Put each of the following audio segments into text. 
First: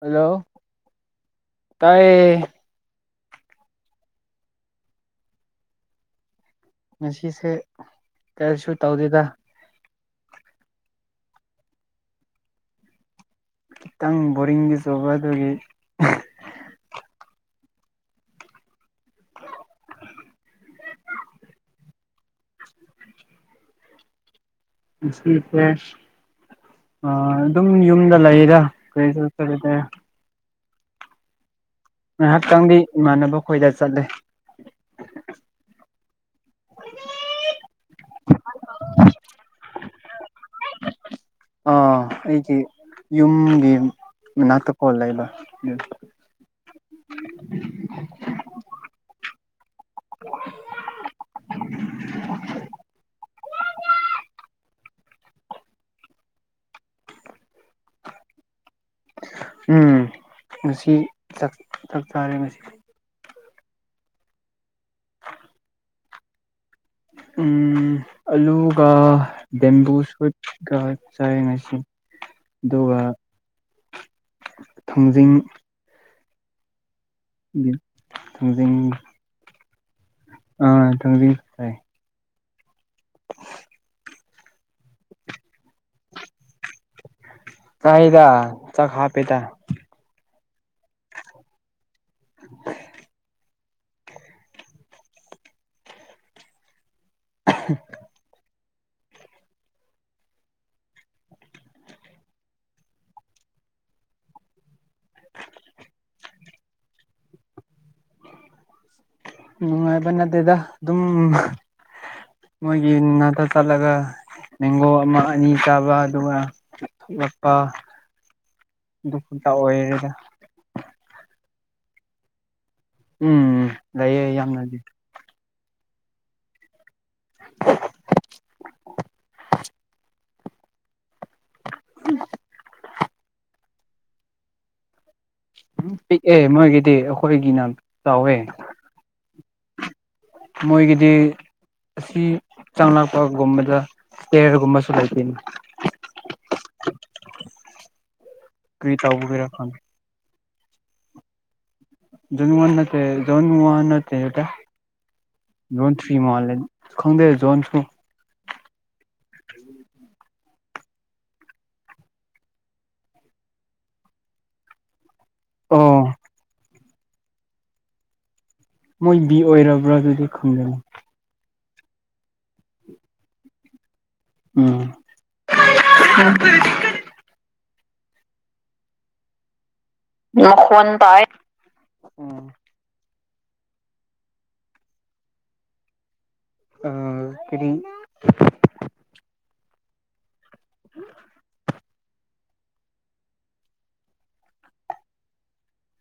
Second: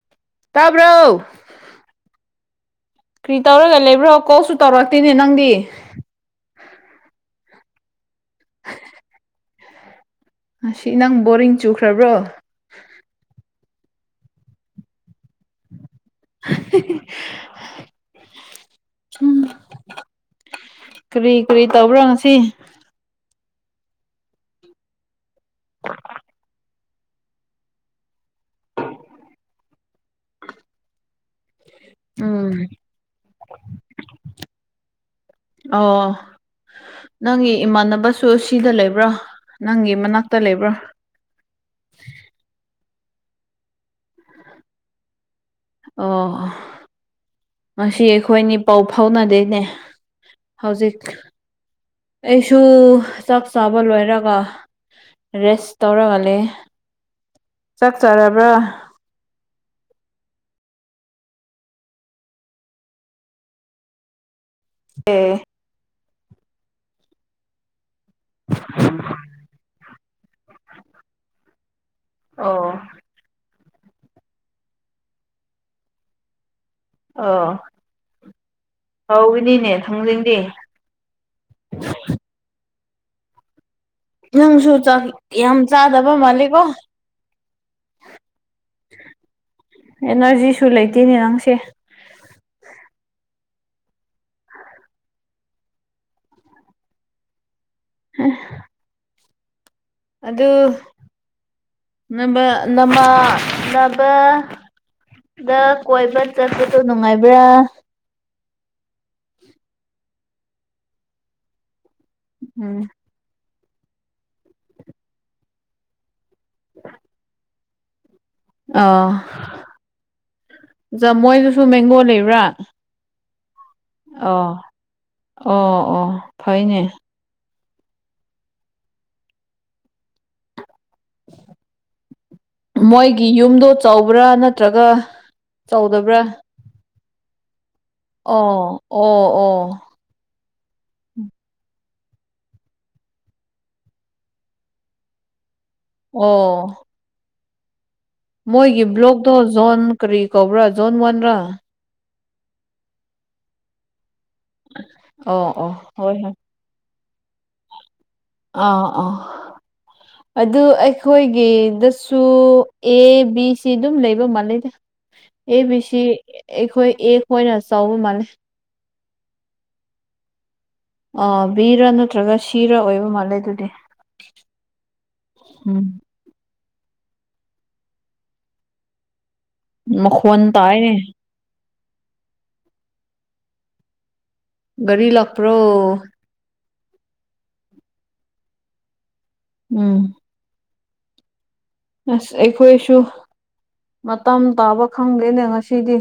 hello ꯇꯥꯕ꯭ꯔꯣ ꯇꯥꯏꯌꯦ ꯀ꯭ꯔꯤ ꯇꯧꯔꯒ ꯂꯩꯕ꯭ꯔꯣ ꯀꯣꯜꯁꯨ ꯇꯧꯔꯛꯇꯦꯅꯦ ꯅꯪꯗꯤ ꯈꯁꯤꯁꯦ ꯀꯩꯁꯨ ꯇꯧꯗꯦꯗ ꯉꯁꯤ ꯅꯪ ꯕꯣꯔꯤꯡ ꯆꯨꯈ꯭ꯔꯕ꯭ꯔꯣ ꯈꯤꯇꯪ ꯕꯣꯔꯤꯡꯗꯤ ꯆꯨꯕ ꯑꯗꯨꯒꯤ ꯎꯝ ꯀ꯭ꯔꯤ ꯀ꯭ꯔꯤ ꯇꯧꯕ꯭ꯔꯥ ꯉꯁꯤ ꯉꯁꯤꯁꯦ ꯑ ꯑꯗꯨꯝ ꯌꯨꯝꯗ ꯂꯩꯗꯥ ꯀꯔꯤꯁꯨ ꯇꯧꯗꯦ ꯎꯝ ꯉꯥꯏꯍꯥꯛꯇꯪꯗꯤ ꯏꯃꯥꯟꯅꯕ ꯈꯣꯏꯗ ꯆꯠꯂꯦ ꯑꯣ ꯅꯪꯒꯤ ꯏꯃꯥꯟꯅꯕꯁꯨ ꯁꯤꯗ ꯂꯩꯕ꯭ꯔꯣ ꯅꯪꯒꯤ ꯃꯅꯥꯛꯇ ꯂꯩꯕ꯭ꯔꯥ ꯑꯥ ꯑꯩꯒꯤ ꯌꯨꯝꯒꯤ ꯃꯅꯥꯛꯇ ꯀꯣ ꯂꯩꯕ ꯑꯣ ꯉꯁꯤ ꯑꯩꯈꯣꯏꯅꯤ ꯄꯥꯎ ꯐꯥꯎꯅꯗꯦꯅꯦ ꯍꯧꯖꯤꯛ ꯑꯩꯁꯨ ꯆꯥꯛ ꯆꯥꯕ ꯂꯣꯏꯔꯒ ꯔꯦꯁ ꯇꯧꯔꯒ ꯂꯩꯌꯦ ꯆꯥꯛ ꯆꯥꯔꯕ꯭ꯔꯥ ꯎꯝ ꯉꯁꯤ ꯆꯥꯛ ꯆꯥꯛꯆꯥꯔꯦ ꯉꯁꯤ ꯑꯦ ꯎꯝ ꯑꯂꯨꯒ ꯕꯦꯝꯕꯨ ꯁꯨꯠꯀ ꯆꯥꯏ ꯉꯁꯤ ꯑꯣ ꯑꯗꯨꯒ ꯊꯥꯡꯖꯤꯡ ꯑꯣ ꯊꯥꯡꯖꯤꯡ ꯍꯥꯎꯒꯅꯤꯅꯦ ꯊꯥꯡꯖꯤꯡꯗꯤ ꯑꯥ ꯊꯥꯡꯖꯤꯡ ꯆꯥꯏ ꯅꯪꯁꯨ ꯆꯥꯛ ꯌꯥꯝ ꯆꯥꯗꯕ ꯃꯥꯜꯂꯦꯀꯣ ꯆꯥꯢꯗ ꯆꯥꯛ ꯍꯥꯞꯄꯦꯗ ꯁꯨ ꯂꯩꯇꯦꯅꯦ ꯅꯪꯁꯦ [unintelligible] ꯑꯗꯨ [unintelligible] ꯗ ꯀꯣꯏꯕ ꯆꯠꯄꯗꯨ ꯅꯨꯡꯉꯥꯏꯕ꯭ꯔꯥ ꯅꯨꯡꯉꯥꯏꯕ ꯅꯗꯦꯗꯥ ꯑꯗꯨꯝ ꯎꯝ ꯃꯣꯏꯒꯤ ꯉꯥꯛꯇ ꯆꯠꯂꯒ ꯃꯦꯡꯒꯣ ꯑꯃ ꯑꯅꯤ ꯆꯥꯕ ꯑꯗꯨꯒ ꯊꯣꯛꯂꯛꯄ ꯑꯣ ꯑꯗꯨ ꯈꯛꯇ ꯑꯣꯏꯔꯦꯗ ꯖ ꯃꯣꯏꯗꯁꯨ ꯃꯦꯡꯒꯣ ꯂꯩꯕ꯭ꯔꯥ ꯎꯝ ꯂꯩꯌꯦ ꯑꯣ ꯌꯥꯝꯅꯗꯤ ꯑꯣ ꯑꯣ ꯐꯩꯅꯦ ꯃꯣꯏꯒꯤ ꯌꯨꯝꯗꯣ ꯆꯥꯎꯕ꯭ꯔꯥ ꯅꯠꯇ꯭ꯔꯒ ꯎꯝ ꯆꯥꯎꯗꯕ꯭ꯔꯥ ꯄꯤꯛꯑꯦ ꯃꯣꯏꯒꯤꯗꯤ ꯑꯩꯈꯣꯏꯒꯤꯅ ꯆꯥꯎꯋꯦ ꯑꯣ ꯑꯣ ꯑꯣ ꯃꯣꯏꯒꯤꯗꯤ ꯑꯁꯤ ꯆꯪꯂꯛꯄꯒꯨꯝꯕꯗ ꯆꯦꯌꯔꯒꯨꯝꯕꯁꯨ ꯂꯩꯇꯦꯅꯤ ꯑꯣ ꯃꯣꯏꯒꯤ ꯀꯔꯤ ꯕ꯭ꯂꯣꯛꯇꯣ ꯇꯧꯕꯒꯤꯔ ꯈꯪꯗꯦ ꯖꯣꯟ ꯀꯔꯤ ꯀꯧꯕ꯭ꯔꯥ ꯖꯣꯟ ꯋꯥꯟꯔꯥ ꯖꯣꯟ ꯋꯥꯟ ꯅꯠꯇꯦ ꯖꯣꯟꯟ ꯋꯥꯟ ꯅꯠꯇꯦ ꯗ ꯑꯣ ꯑꯣ ꯖꯣꯟꯟ ꯊ꯭ꯔꯤ ꯍꯣꯏ ꯍꯣꯏ ꯃꯜ ꯂꯦ ꯈꯪꯗꯦ ꯖꯣꯟꯁꯨ ꯑꯥ ꯑꯥ ꯑꯗꯨ ꯑꯩꯈꯣꯏꯒꯤꯗꯁꯨ ꯑꯦ ꯕꯤ ꯁꯤ ꯑꯗꯨꯝ ꯂꯩꯕ ꯃꯥꯜꯂꯦꯗ ꯑꯦ ꯕꯤ ꯁꯤ ꯑꯣ ꯑꯩꯈꯣꯏ ꯑꯦ ꯈꯣꯏꯅ ꯆꯥꯎꯕ ꯃꯥꯜꯂꯦ ꯃꯣꯏꯒꯤ ꯕꯤ ꯑꯣꯏꯔꯕ꯭ꯔꯥ ꯑꯗꯨꯗꯤ ꯈꯪꯒꯅꯤ ꯑ ꯕꯤꯔ ꯅꯠꯇ꯭ꯔꯒ ꯁꯤꯔ ꯑꯣꯏꯕ ꯃꯥꯜꯂꯦ ꯑꯗꯨꯗꯤ ꯎꯝ ꯎꯝ ꯃꯈꯣꯟ ꯅꯈꯣꯟ ꯇꯥꯏꯅꯦ ꯇꯥꯏ ꯒꯔꯤ ꯂꯛꯄ꯭ꯔꯣ ꯑ ꯀꯔꯤ ꯎꯝ ꯎ ꯑꯁ ꯑꯩꯈꯣꯏꯁꯨ ꯃꯇꯝ ꯇꯥꯕ ꯈꯪꯗꯦꯅꯦ ꯉꯁꯤꯗꯤ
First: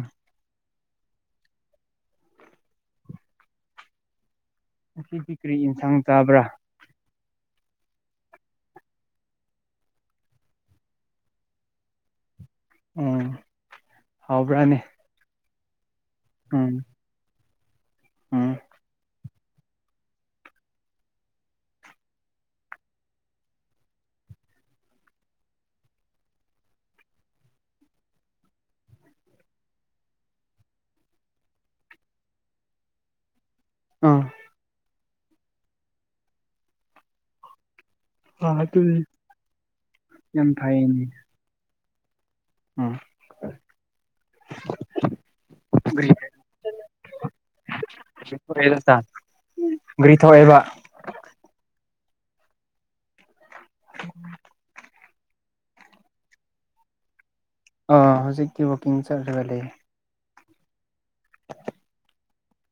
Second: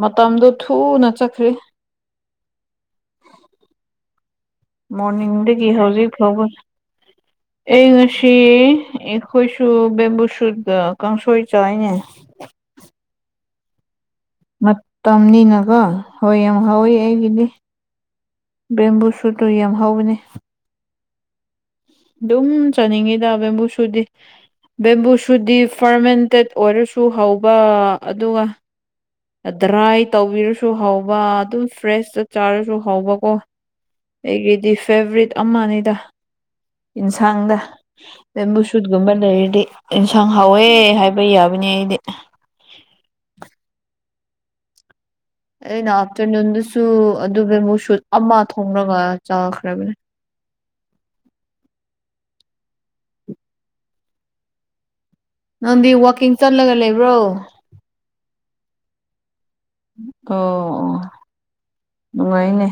ꯃꯇꯝꯗꯣ ꯊꯨꯅ ꯆꯠꯈ꯭ꯔꯦ ꯉꯁꯤꯗꯤ ꯀꯔꯤ ꯃꯣꯔꯅꯤꯡꯗꯒꯤ ꯏꯟꯁꯥꯡ ꯍꯧꯖꯤꯛ ꯆꯥꯕ꯭ꯔꯥ ꯐꯥꯎꯕ ꯑꯩ ꯉꯁꯤ ꯑꯩꯈꯣꯏꯁꯨ ꯕꯦꯝꯕꯨ ꯁꯠꯒ ꯀꯥꯡꯁꯣꯏ ꯆꯥꯏꯅꯦ ꯎꯝ ꯍꯥꯎꯕ꯭ꯔꯥꯅꯦ ꯃꯇꯝꯅꯤꯅꯀꯣ ꯍꯣꯏ ꯌꯥꯝ ꯎꯝ ꯍꯥꯎꯋꯦ ꯑꯩꯒꯤꯗꯤ ꯎꯝ ꯕꯦꯝꯕꯨꯁ ꯑꯗꯨꯗꯣ ꯌꯥꯝ ꯍꯧꯕꯅꯦ ꯑꯗꯨꯝ ꯆꯥꯅꯤꯡꯉꯤꯗ ꯕꯦꯝꯕꯨ ꯁꯨꯠꯗꯤ ꯕꯦꯝꯕꯨꯁꯨꯠ ꯗꯤ ꯐꯔꯃꯦꯟꯇꯦꯠ ꯑꯣꯏꯔꯁꯨ ꯍꯧꯕ ꯑꯗꯨꯒ ꯗ꯭ꯔꯥꯏ ꯇꯧꯕꯤꯔꯁꯨ ꯍꯥꯎꯕ ꯑꯗꯨꯝ ꯐ꯭ꯔꯦꯁꯇ ꯆꯥꯔꯁꯨ ꯍꯥꯎꯕꯀꯣ ꯑꯥ ꯑꯩꯒꯤꯗꯤ ꯐꯦꯚꯔꯤꯠ ꯑꯃꯅꯤꯗ ꯌꯦꯟꯁꯥꯡꯗ ꯑꯥ ꯕꯦꯝꯕꯨ ꯑꯗꯨꯗꯤ ꯁꯨꯠꯒꯨꯝꯕ ꯂꯩꯔꯗꯤ ꯏꯟꯁꯥꯡ ꯌꯥꯝ ꯍꯥꯎꯋꯦ ꯐꯩꯅꯦ ꯍꯥꯏꯕ ꯌꯥꯕꯅꯤ ꯑꯩꯗꯤ ꯎꯝ ꯑꯩꯅ ꯑꯥꯐꯇꯔꯅꯨꯟꯗꯁꯨ ꯑꯗꯨ ꯕꯦꯝꯕꯨ ꯁꯨꯠ ꯑꯃ ꯊꯣꯡꯉꯒ ꯆꯥꯈ꯭ꯔꯕꯅꯦ ꯄꯤꯊꯣꯛꯑꯦꯕ [inaudible] [inaudible] ꯎ [unintelligible] ꯅꯪꯗꯤ ꯋꯥꯛꯀꯤꯡ ꯆꯠꯂꯒ ꯂꯩꯕ꯭ꯔꯣ ꯑꯥ ꯍꯧꯖꯤꯛꯇꯤ ꯋꯥꯀꯤꯡ ꯆꯠꯂꯒ ꯂꯩ ꯑꯣ ꯑꯣ ꯅꯨꯡꯉꯥꯏꯅꯦ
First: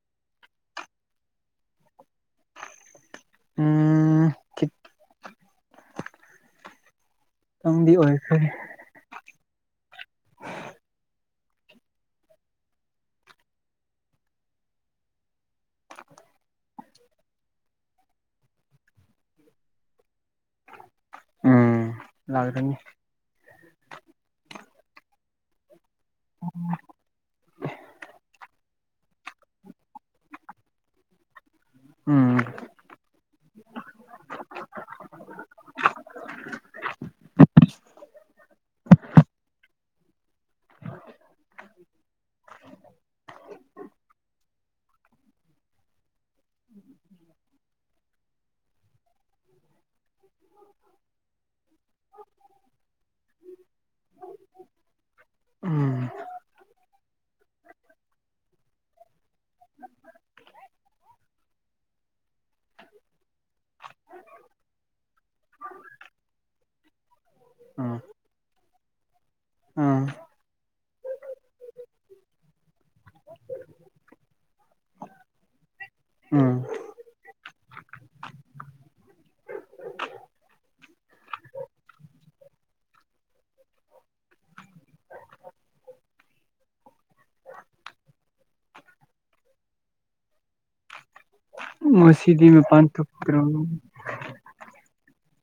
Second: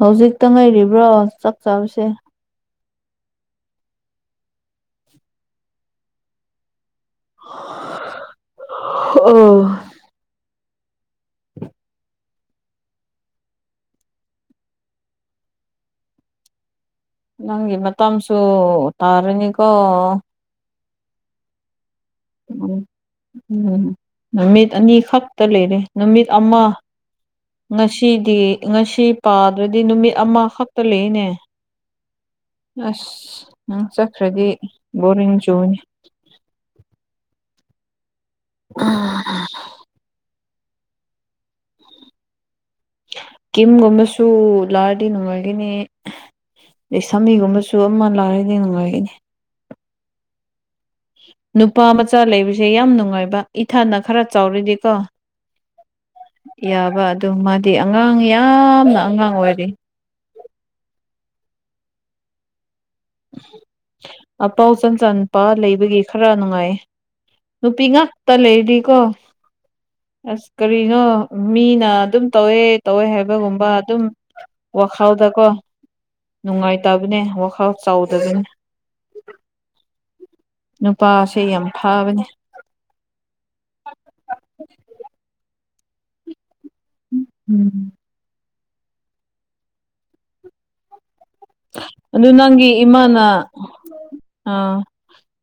ꯍꯧꯖꯤꯛꯇ ꯉꯥꯏꯔꯤꯕ꯭ꯔꯣ ꯆꯥꯛ ꯆꯥꯕꯁꯦ ꯎꯝ ꯈꯤꯠ ꯇꯪꯗꯤ ꯑꯣꯏꯈꯔꯦ ꯑꯣ ꯅꯪꯒꯤ ꯃꯇꯝꯁꯨ ꯇꯥꯔꯅꯤꯀꯣ ꯎꯝ ꯎꯝ ꯂꯥꯛꯒꯅꯤ ꯎꯝ ꯅꯨꯃꯤꯠ ꯑꯅꯤ ꯈꯛꯇ ꯂꯩꯔꯦ ꯅꯨꯃꯤꯠ ꯑꯃ ꯉꯁꯤꯗꯤ ꯉꯁꯤ ꯄꯥꯗ꯭ꯔꯗꯤ ꯅꯨꯃꯤꯠ ꯑꯃꯈꯛꯇ ꯂꯩꯅꯦ ꯎꯝ ꯑꯁ ꯅꯪ ꯆꯠꯈ꯭ꯔꯗꯤ ꯕꯣꯔꯤꯡ ꯆꯨꯅꯤ ꯑ ꯀꯤꯝꯒꯨꯝꯕꯁꯨ ꯂꯥꯛꯑꯗꯤ ꯅꯨꯡꯉꯥꯏꯒꯅꯤ ꯂꯩꯁꯥꯃꯤꯒꯨꯝꯕꯁꯨ ꯑꯃ ꯂꯥꯛꯑꯔꯗꯤ ꯅꯨꯡꯉꯥꯏꯒꯅꯤ ꯅꯨꯄꯥ ꯃꯆꯥ ꯂꯩꯕꯁꯦ ꯌꯥꯝ ꯅꯨꯡꯉꯥꯏꯕ ꯏꯊꯅ ꯈꯔ ꯆꯥꯎꯔꯤꯗꯤꯀꯣ ꯎꯝ ꯌꯥꯕ ꯑꯗꯨ ꯃꯥꯗꯤ ꯑꯉꯥꯡ ꯌꯥꯝꯅ ꯑꯉꯥꯡ ꯑꯣꯏꯦ ꯑꯄꯥꯎ ꯆꯟ ꯆꯥꯟꯄꯥ ꯂꯩꯕꯒꯤ ꯈꯔ ꯅꯨꯡꯉꯥꯏ ꯎꯝ ꯅꯄꯤꯒꯥꯛ ꯇꯂ ꯏꯗꯤ ꯀꯣ ꯎꯝ ꯑꯁ ꯀꯔꯤꯅꯣ ꯃꯤꯅ ꯑꯗꯨꯝ ꯇꯧꯋꯦ ꯇꯧꯋꯦ ꯍꯥꯏꯕꯒꯨꯝꯕ ꯑꯗꯨꯝ ꯋꯥꯈꯥꯎꯗꯀꯣ ꯎꯝ ꯅꯨꯡꯉꯥꯏꯇꯕꯅꯦ ꯋꯥꯈꯥꯎ ꯅꯨꯄꯥꯁꯦ ꯌꯥꯝ ꯐꯥꯕꯅꯦ [unintelligible] ꯎꯝ ꯑꯗꯨ ꯉꯁꯤꯗꯤ ꯅꯪꯒꯤ ꯃꯄꯥꯟ ꯏꯃꯥꯅ ꯊꯣꯛꯇ꯭ꯔꯣ ꯑ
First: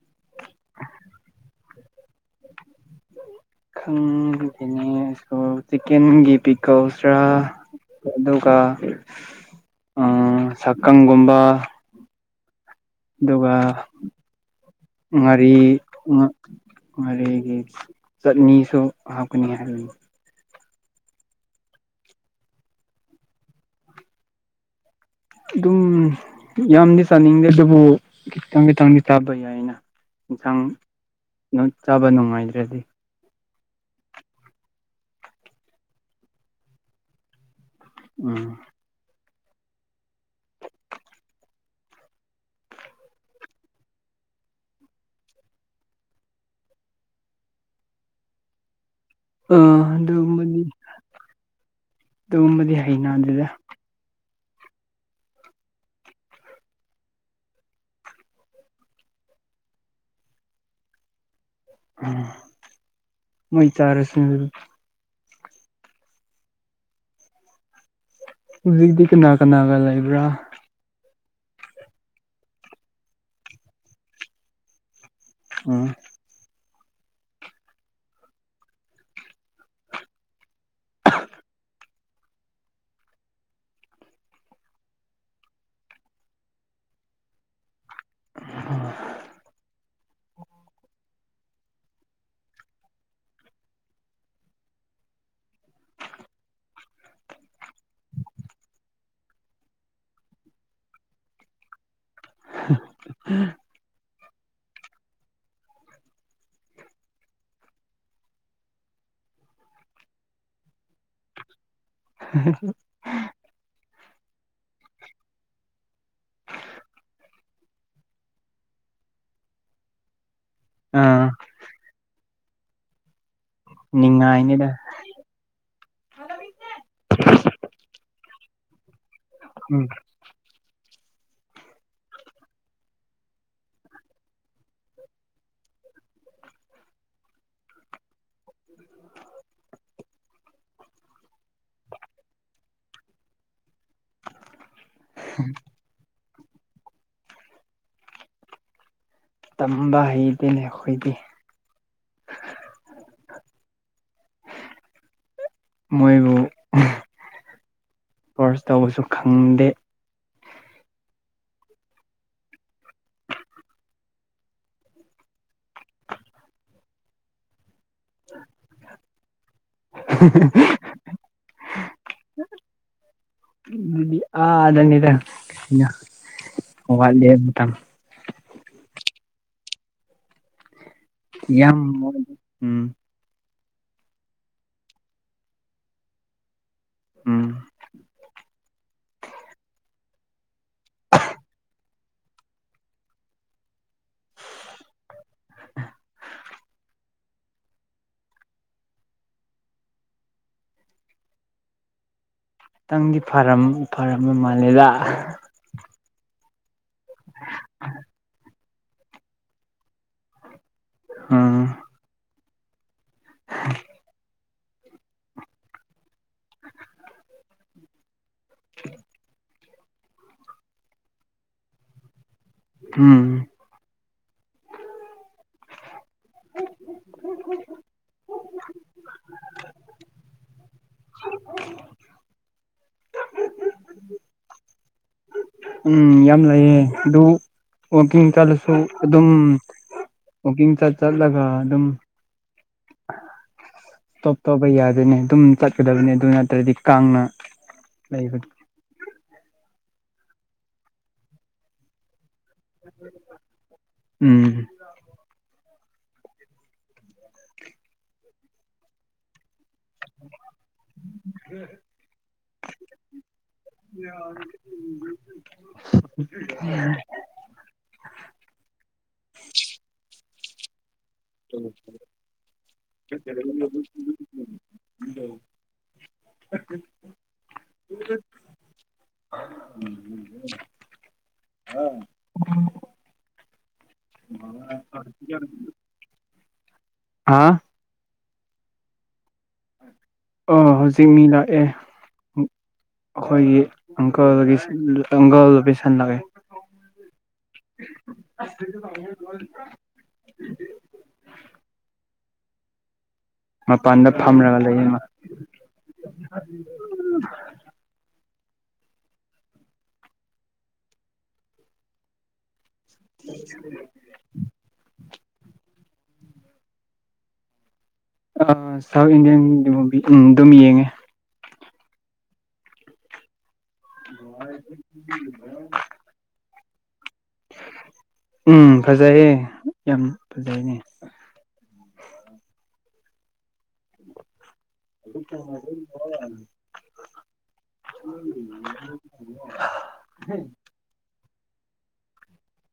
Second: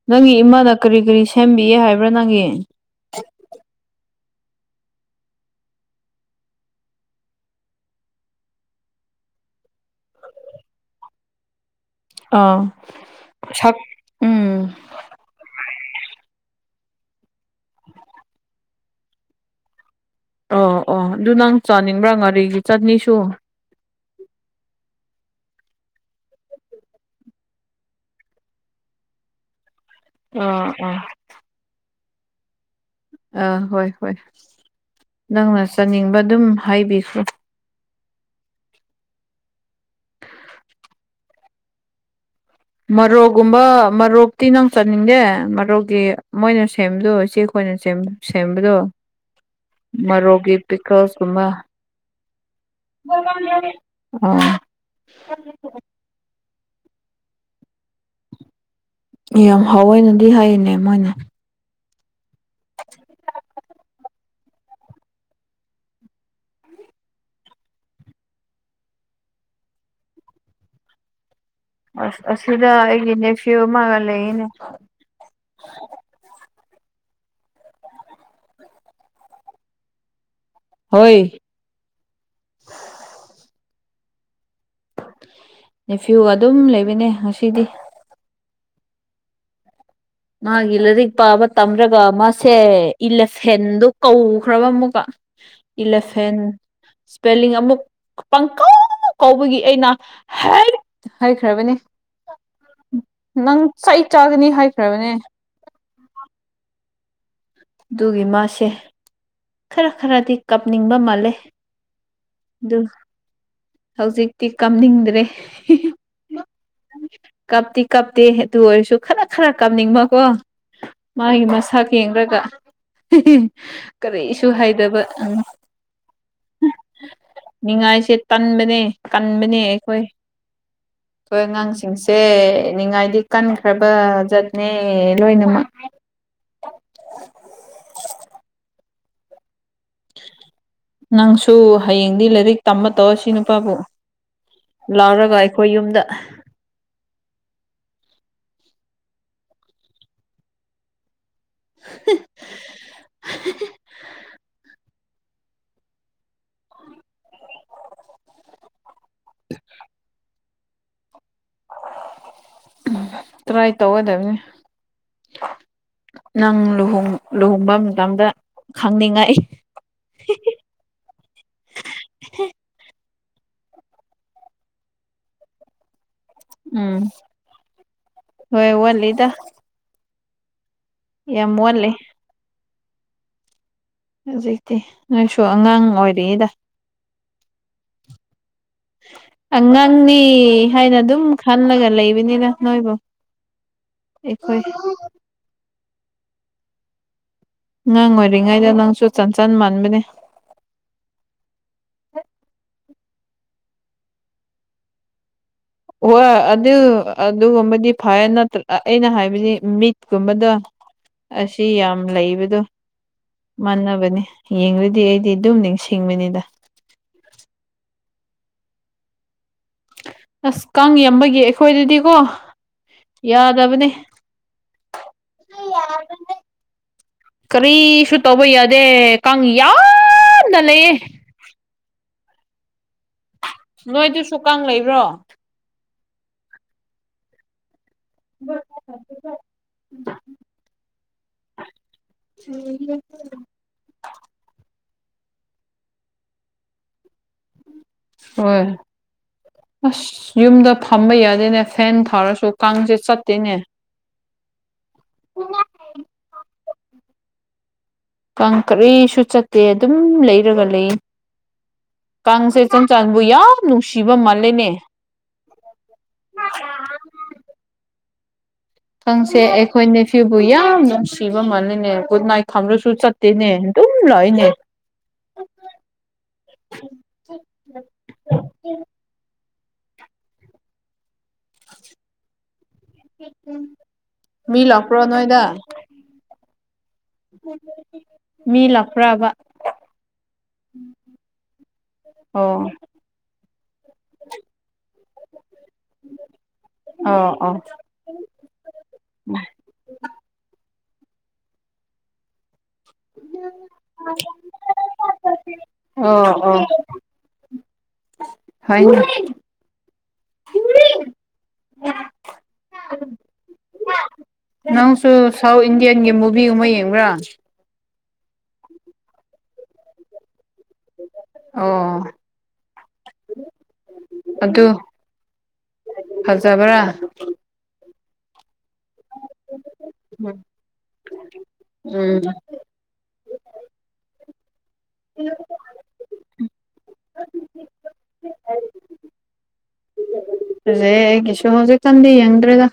ꯅꯪꯒꯤ ꯏꯃꯥꯅ ꯀꯔꯤ ꯀꯔꯤ ꯁꯦꯝꯕꯤꯌꯦ ꯍꯥꯏꯕ꯭ꯔꯥ ꯅꯪꯒꯤ [unintelligible] ꯆꯤꯛꯦꯟ ꯒꯤ ꯄꯤ ꯀꯧꯁ꯭ꯔꯥ ꯑꯗꯨꯒ ꯁꯛꯀꯪꯒꯨꯝꯕ ꯑꯥ ꯑꯗꯨꯒ ꯁꯛ ꯎꯝ ꯉꯥꯔꯤ ꯃꯔꯤꯒꯤ ꯆꯠꯅꯤꯁꯨ ꯍꯥꯞꯀꯅꯤ ꯍꯥꯏꯕꯅꯤ ꯑꯣ ꯑꯣ ꯑꯗꯨ ꯅꯪ ꯆꯥꯅꯤꯡꯕ꯭ꯔꯥ ꯉꯥꯔꯤꯒꯤ ꯆꯠꯅꯤꯁꯨ ꯑꯗꯨꯝ ꯌꯥꯝꯗꯤ ꯁꯥꯥꯅꯤꯡꯗꯦ ꯑꯗꯨꯕꯨ ꯈꯤꯇꯪ ꯈꯤꯇꯪꯗꯤ ꯆꯥꯕ ꯌꯥꯏꯅ ꯌꯦꯟꯁꯥꯡ ꯑꯥ ꯑꯥ ꯆꯥꯕ ꯅꯨꯡꯉꯥꯏꯗ꯭ꯔꯗꯤ ꯑꯥ ꯍꯣꯏ ꯍꯣꯏ ꯅꯪꯅ ꯆꯥꯅꯤꯡꯕ ꯑꯗꯨꯝ ꯍꯥꯏꯕꯤꯈꯣ ꯑꯥ ꯃꯔꯣꯛꯀꯨꯝꯕ ꯃꯔꯣꯛꯇꯤ ꯅꯪ ꯆꯠꯅꯤꯡꯗꯦ ꯃꯔꯣꯛꯀꯤ ꯃꯣꯏꯅ ꯁꯦꯝꯗꯣ ꯏꯆꯦ ꯈꯣꯏ ꯑꯩꯈꯣꯏꯅ ꯁꯦꯝꯕꯗꯣ ꯑꯥ ꯃꯔꯣꯛꯒꯤ ꯄꯤꯀꯜꯁꯀꯨꯝꯕ ꯑꯗꯨꯕꯗꯤ ꯍꯩꯅ ꯑꯗꯨꯗ ꯑꯣꯥ ꯌꯥꯝ ꯍꯥꯎꯋꯏꯅꯗꯤ ꯍꯅꯦ ꯃꯣꯏꯅ ꯎꯝ [unintelligible] ꯃꯣꯏ ꯆꯥꯔꯁꯨ ꯍꯧꯖꯤꯛꯇꯤ ꯀꯅꯥ ꯀꯅꯥꯒ ꯂꯩꯕ꯭ꯔꯥ ꯑꯁ ꯑꯁꯤꯗ ꯑꯩꯒꯤꯅꯦꯦꯛ ꯐꯌꯨ ꯑꯃꯒ ꯂꯩꯅꯦ ꯎꯝ ꯍꯣꯏ ꯅꯤꯐꯤꯌꯨ ꯑꯗꯨꯝ ꯂꯩꯕꯅꯦ ꯉꯁꯤꯗꯤ ꯍ ꯃꯥꯒꯤ ꯂꯥꯏꯔꯤꯛ ꯄꯥꯕ ꯇꯝꯗ꯭ꯔꯒ ꯃꯥꯁꯦ ꯏꯂꯦꯛꯁꯦꯟꯗꯣ ꯀꯧꯈ꯭ꯔꯕ ꯑꯃꯨꯛꯀ ꯏꯂꯦꯐꯦꯟ ꯏꯁꯄꯦꯂꯤꯡ ꯑꯃꯨꯛ ꯄꯪ ꯀꯧꯕꯒꯤ ꯑꯩꯅ ꯍꯥꯏ ꯍꯥꯏꯈ꯭ꯔꯕꯅꯦ ꯅꯪ ꯆꯥꯛ ꯆꯥꯒꯅꯤ ꯍꯥꯏꯈ꯭ꯔꯕꯅꯦ ꯑꯗꯨꯒꯤ ꯃꯥꯁꯦ ꯈꯔ ꯈꯔꯗꯤ ꯀꯥꯞꯅꯤꯡꯕ ꯃꯥꯜꯂꯦ ꯑꯗꯨ [unintelligible] ꯍꯧꯖꯤꯛꯇꯤ ꯀꯥꯝꯅꯤꯡꯗ꯭ꯔꯦ ꯀꯞꯇꯤ ꯀꯞꯇꯦ ꯑꯗꯨ ꯑꯣꯏꯔꯁꯨ ꯈꯔ ꯈꯔ ꯀꯞꯅꯤꯡꯕꯀꯣ ꯑꯥ ꯃꯥꯒꯤ ꯃꯁꯛ ꯌꯦꯡꯈ꯭ꯔꯒ ꯀꯔꯤꯁꯨ ꯅꯤꯡꯉꯥꯏꯅꯤꯗ ꯍꯥꯏꯗꯕ ꯎ ꯅꯤꯡꯉꯥꯏꯁꯦ ꯇꯟꯕꯅꯦ ꯀꯟꯕꯅꯦ ꯎꯝ ꯑꯩꯈꯣꯏ [unintelligible] ꯑꯩꯈꯣꯏ ꯑꯉꯥꯡꯁꯤꯡꯁꯦ ꯅꯤꯡꯉꯥꯏꯗꯤ ꯀꯟꯈ꯭ꯔꯕ ꯖꯠꯅꯦ ꯂꯣꯏꯅꯃꯛ [inaudible] ꯅꯪꯁꯨ ꯍꯌꯦꯡꯗꯤ ꯂꯥꯏꯔꯤꯛ ꯇꯝꯕ ꯇꯧꯔꯁꯤ ꯅꯨꯄꯥꯕꯨ ꯂꯥꯎꯔꯒ ꯑꯩꯈꯣꯏ ꯌꯨꯝꯗ ꯇꯝꯕ ꯍꯩꯗꯦꯅꯦ ꯑꯩꯈꯣꯏꯗꯤ [inaudible] ꯃꯣꯏꯕꯨ ꯀꯣꯔꯁ ꯇꯧꯕꯁꯨ ꯈꯪꯗꯦ ꯎꯝ ꯇ꯭ꯔꯥꯏ ꯇꯧꯒꯗꯕꯅꯦ ꯅꯪ ꯂꯨꯍꯣꯡ ꯂꯨꯍꯣꯡꯕ ꯃꯇꯝꯗ ꯈꯪꯅꯤꯡꯉꯥꯏ ꯑ ꯑꯗꯨ ꯅꯩꯅꯗ ꯎꯝ ꯍꯣꯏ ꯋꯥꯠꯂꯤꯗ ꯌꯥꯝ ꯎꯝ ꯍꯧꯖꯤꯛꯇꯤ ꯅꯣꯏꯁꯨ ꯑꯉꯥꯡ ꯑꯣꯏꯔꯤꯛꯏꯗ ꯎꯝ ꯑꯉꯥꯡꯅꯤ ꯍꯥꯏꯅ ꯑꯗꯨꯝ ꯈꯜꯂꯒ ꯂꯩꯕꯅꯤꯅ ꯅꯣꯏꯕꯨ ꯑꯩꯈꯣꯏ ꯑꯉꯥꯡ ꯑꯣꯏꯔꯤꯉꯩꯗ ꯅꯪꯁꯨ ꯆꯟꯆꯥꯟ ꯃꯥꯟꯕꯅꯦ ꯍ ꯈꯤꯇꯪꯗꯤ ꯐꯔꯝ ꯐꯔꯝꯃ ꯃꯥꯜꯂꯦꯗ ꯍꯣꯏ ꯑꯗꯨ ꯑꯗꯨꯒꯨꯝꯕꯗꯤ ꯐꯔ ꯅꯠꯇ꯭ꯔ ꯑꯩꯅ ꯍꯥꯏꯕꯗꯤ ꯃꯤꯠꯀꯨꯝꯕꯗ ꯎꯝ ꯑꯁꯤ ꯌꯥꯝ ꯂꯩꯕꯗꯣ ꯃꯥꯟꯅꯕꯅꯤ ꯌꯦꯡꯗꯤ ꯑꯩꯗꯤ ꯑꯗꯨꯝ ꯅꯤꯡꯁꯤꯡꯕꯅꯤꯗ [inaudible] ꯑꯁ ꯀꯥꯡ ꯌꯥꯝꯕꯒꯤ ꯑꯩꯈꯣꯏꯗꯗꯤꯀꯣ ꯎꯝ ꯌꯥꯗ ꯑꯗꯨꯕꯅꯤ ꯀꯔꯤ ꯁ ꯇꯣꯕꯗꯦ ꯀꯪꯉ ꯌꯥ ꯅ ꯂꯩꯌꯦꯦ ꯅꯣꯏꯗꯨꯁꯨꯀ ꯂꯩꯕ꯭ꯔꯣ ꯎꯝ ꯌꯥꯝ ꯂꯩꯑ ꯑꯗꯨ ꯋꯥꯛꯀꯤꯡ ꯆꯠꯂꯁꯨ ꯑꯗꯨꯝ ꯋꯀꯤꯡ ꯆꯠꯂꯒ ꯑꯗꯨꯝ ꯍ ꯇꯣꯞ ꯇꯣꯞꯄ ꯌꯥꯗꯣꯏꯅꯦ ꯑꯗꯨꯝ ꯆꯠꯀꯗꯕꯅꯦ ꯑꯗꯨ ꯅꯠꯇ꯭ꯔꯗꯤ ꯀꯥꯡꯅ ꯂꯩꯕꯅꯤ ꯍꯣꯏ ꯑꯁ ꯌꯨꯝꯗ ꯐꯝꯕ ꯌꯥꯗꯦꯅꯦ ꯐꯦꯟ ꯊꯥꯔꯁꯨ ꯀꯥꯡꯁꯦ ꯆꯠꯇꯦꯅꯦ ꯎꯝ ꯀꯥꯡ ꯀꯩꯁꯨ ꯆꯠꯇꯦ ꯑꯗꯨꯝ ꯂꯩꯔꯒ ꯂꯩ ꯀꯥꯡꯁꯦ ꯆꯟ ꯆꯥꯟꯕꯨ ꯌꯥꯝ ꯅꯨꯡꯁꯤꯕ ꯃꯥꯜꯂꯦꯅꯦ ꯌꯥ ꯈꯪꯁꯦ ꯑꯩꯈꯣꯏꯅ ꯐ꯭ꯌꯨꯕꯨ ꯌꯥꯝꯅ ꯁꯤꯕ ꯃꯥꯥꯟꯅꯤꯅꯦ ꯀꯅꯥꯏ ꯈꯝ꯭ꯔꯣ ꯁ ꯆꯠꯇꯅꯦ ꯑꯗꯨꯝ ꯂꯏꯅꯦ [inaudible] ꯎꯝ ꯎ ꯑ ꯃꯤ ꯂꯥꯛꯄ꯭ꯔꯣ ꯑ ꯅꯣꯏꯗ ꯃꯤ ꯂꯞꯄ꯭ꯔꯕ ꯑ ꯍꯧꯖꯤꯛ ꯃꯤ ꯂꯥꯛꯑꯦ ꯑꯣ ꯑꯩꯈꯣꯏꯒꯤ ꯑꯪꯀꯜꯒꯤ ꯑꯪꯀꯜꯗꯨ ꯄꯁꯜꯂꯛꯑꯦ [inaudible] ꯑꯣ ꯑꯣ ꯃꯄꯥꯟꯗ ꯐꯝꯔꯒ ꯂꯩꯌꯦꯃ ꯑꯣ ꯍ ꯎ ꯅꯪꯁꯨ ꯁꯥꯎꯠ ꯏꯟꯗꯤꯌꯥꯟꯒꯤ ꯃꯨꯚꯤ ꯑꯃ ꯌꯦꯡꯕ꯭ꯔꯥ ꯑ ꯁꯥꯎꯠ ꯏꯟꯗꯤꯌꯥꯟ ꯃꯨꯚ ꯎꯝ ꯑꯗꯨꯝ ꯌꯦꯡꯉꯦ ꯑꯣ ꯑꯗꯨ [inaudible] ꯐꯖꯕ꯭ꯔꯥ ꯎꯝ ꯐꯖꯩꯌꯦ ꯌꯥꯝ ꯐꯖꯩꯅꯦ ꯎꯝ ꯑꯗꯨ ꯎꯝ ꯣ ꯍꯧꯖꯤꯛꯛꯇꯝꯗꯤ ꯌꯦꯡꯗ꯭ꯔꯦꯒ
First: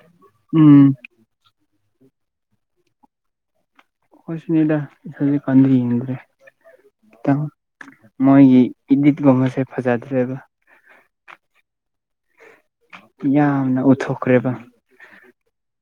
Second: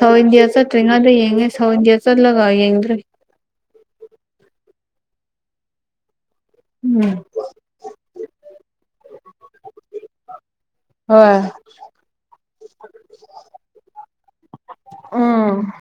ꯁꯥꯎꯠ ꯏꯟꯗꯤꯌꯥ ꯎꯝ ꯆꯠꯇ꯭ꯔꯤꯉꯥꯗ ꯌꯦꯡꯉꯦ ꯁꯥꯎꯠ ꯏꯟꯗꯤꯌꯥ ꯆꯠꯂꯒ ꯌꯦꯡꯗ꯭ꯔꯦ ꯈꯁꯅꯤ ꯏꯂ ꯀꯥꯟ꯭ꯔꯤ ꯌꯦꯟ꯭ꯔꯦ [unintelligible] ꯎꯝ ꯈꯤꯃꯣꯏꯒꯤ ꯏꯗꯤꯠꯀꯨꯝꯕꯁꯦ ꯐꯖꯗ꯭ꯔꯦꯕ ꯍꯣꯏ ꯌꯥꯝꯅ ꯎꯠꯊꯣꯛꯈ꯭ꯔꯦꯕ ꯎꯝ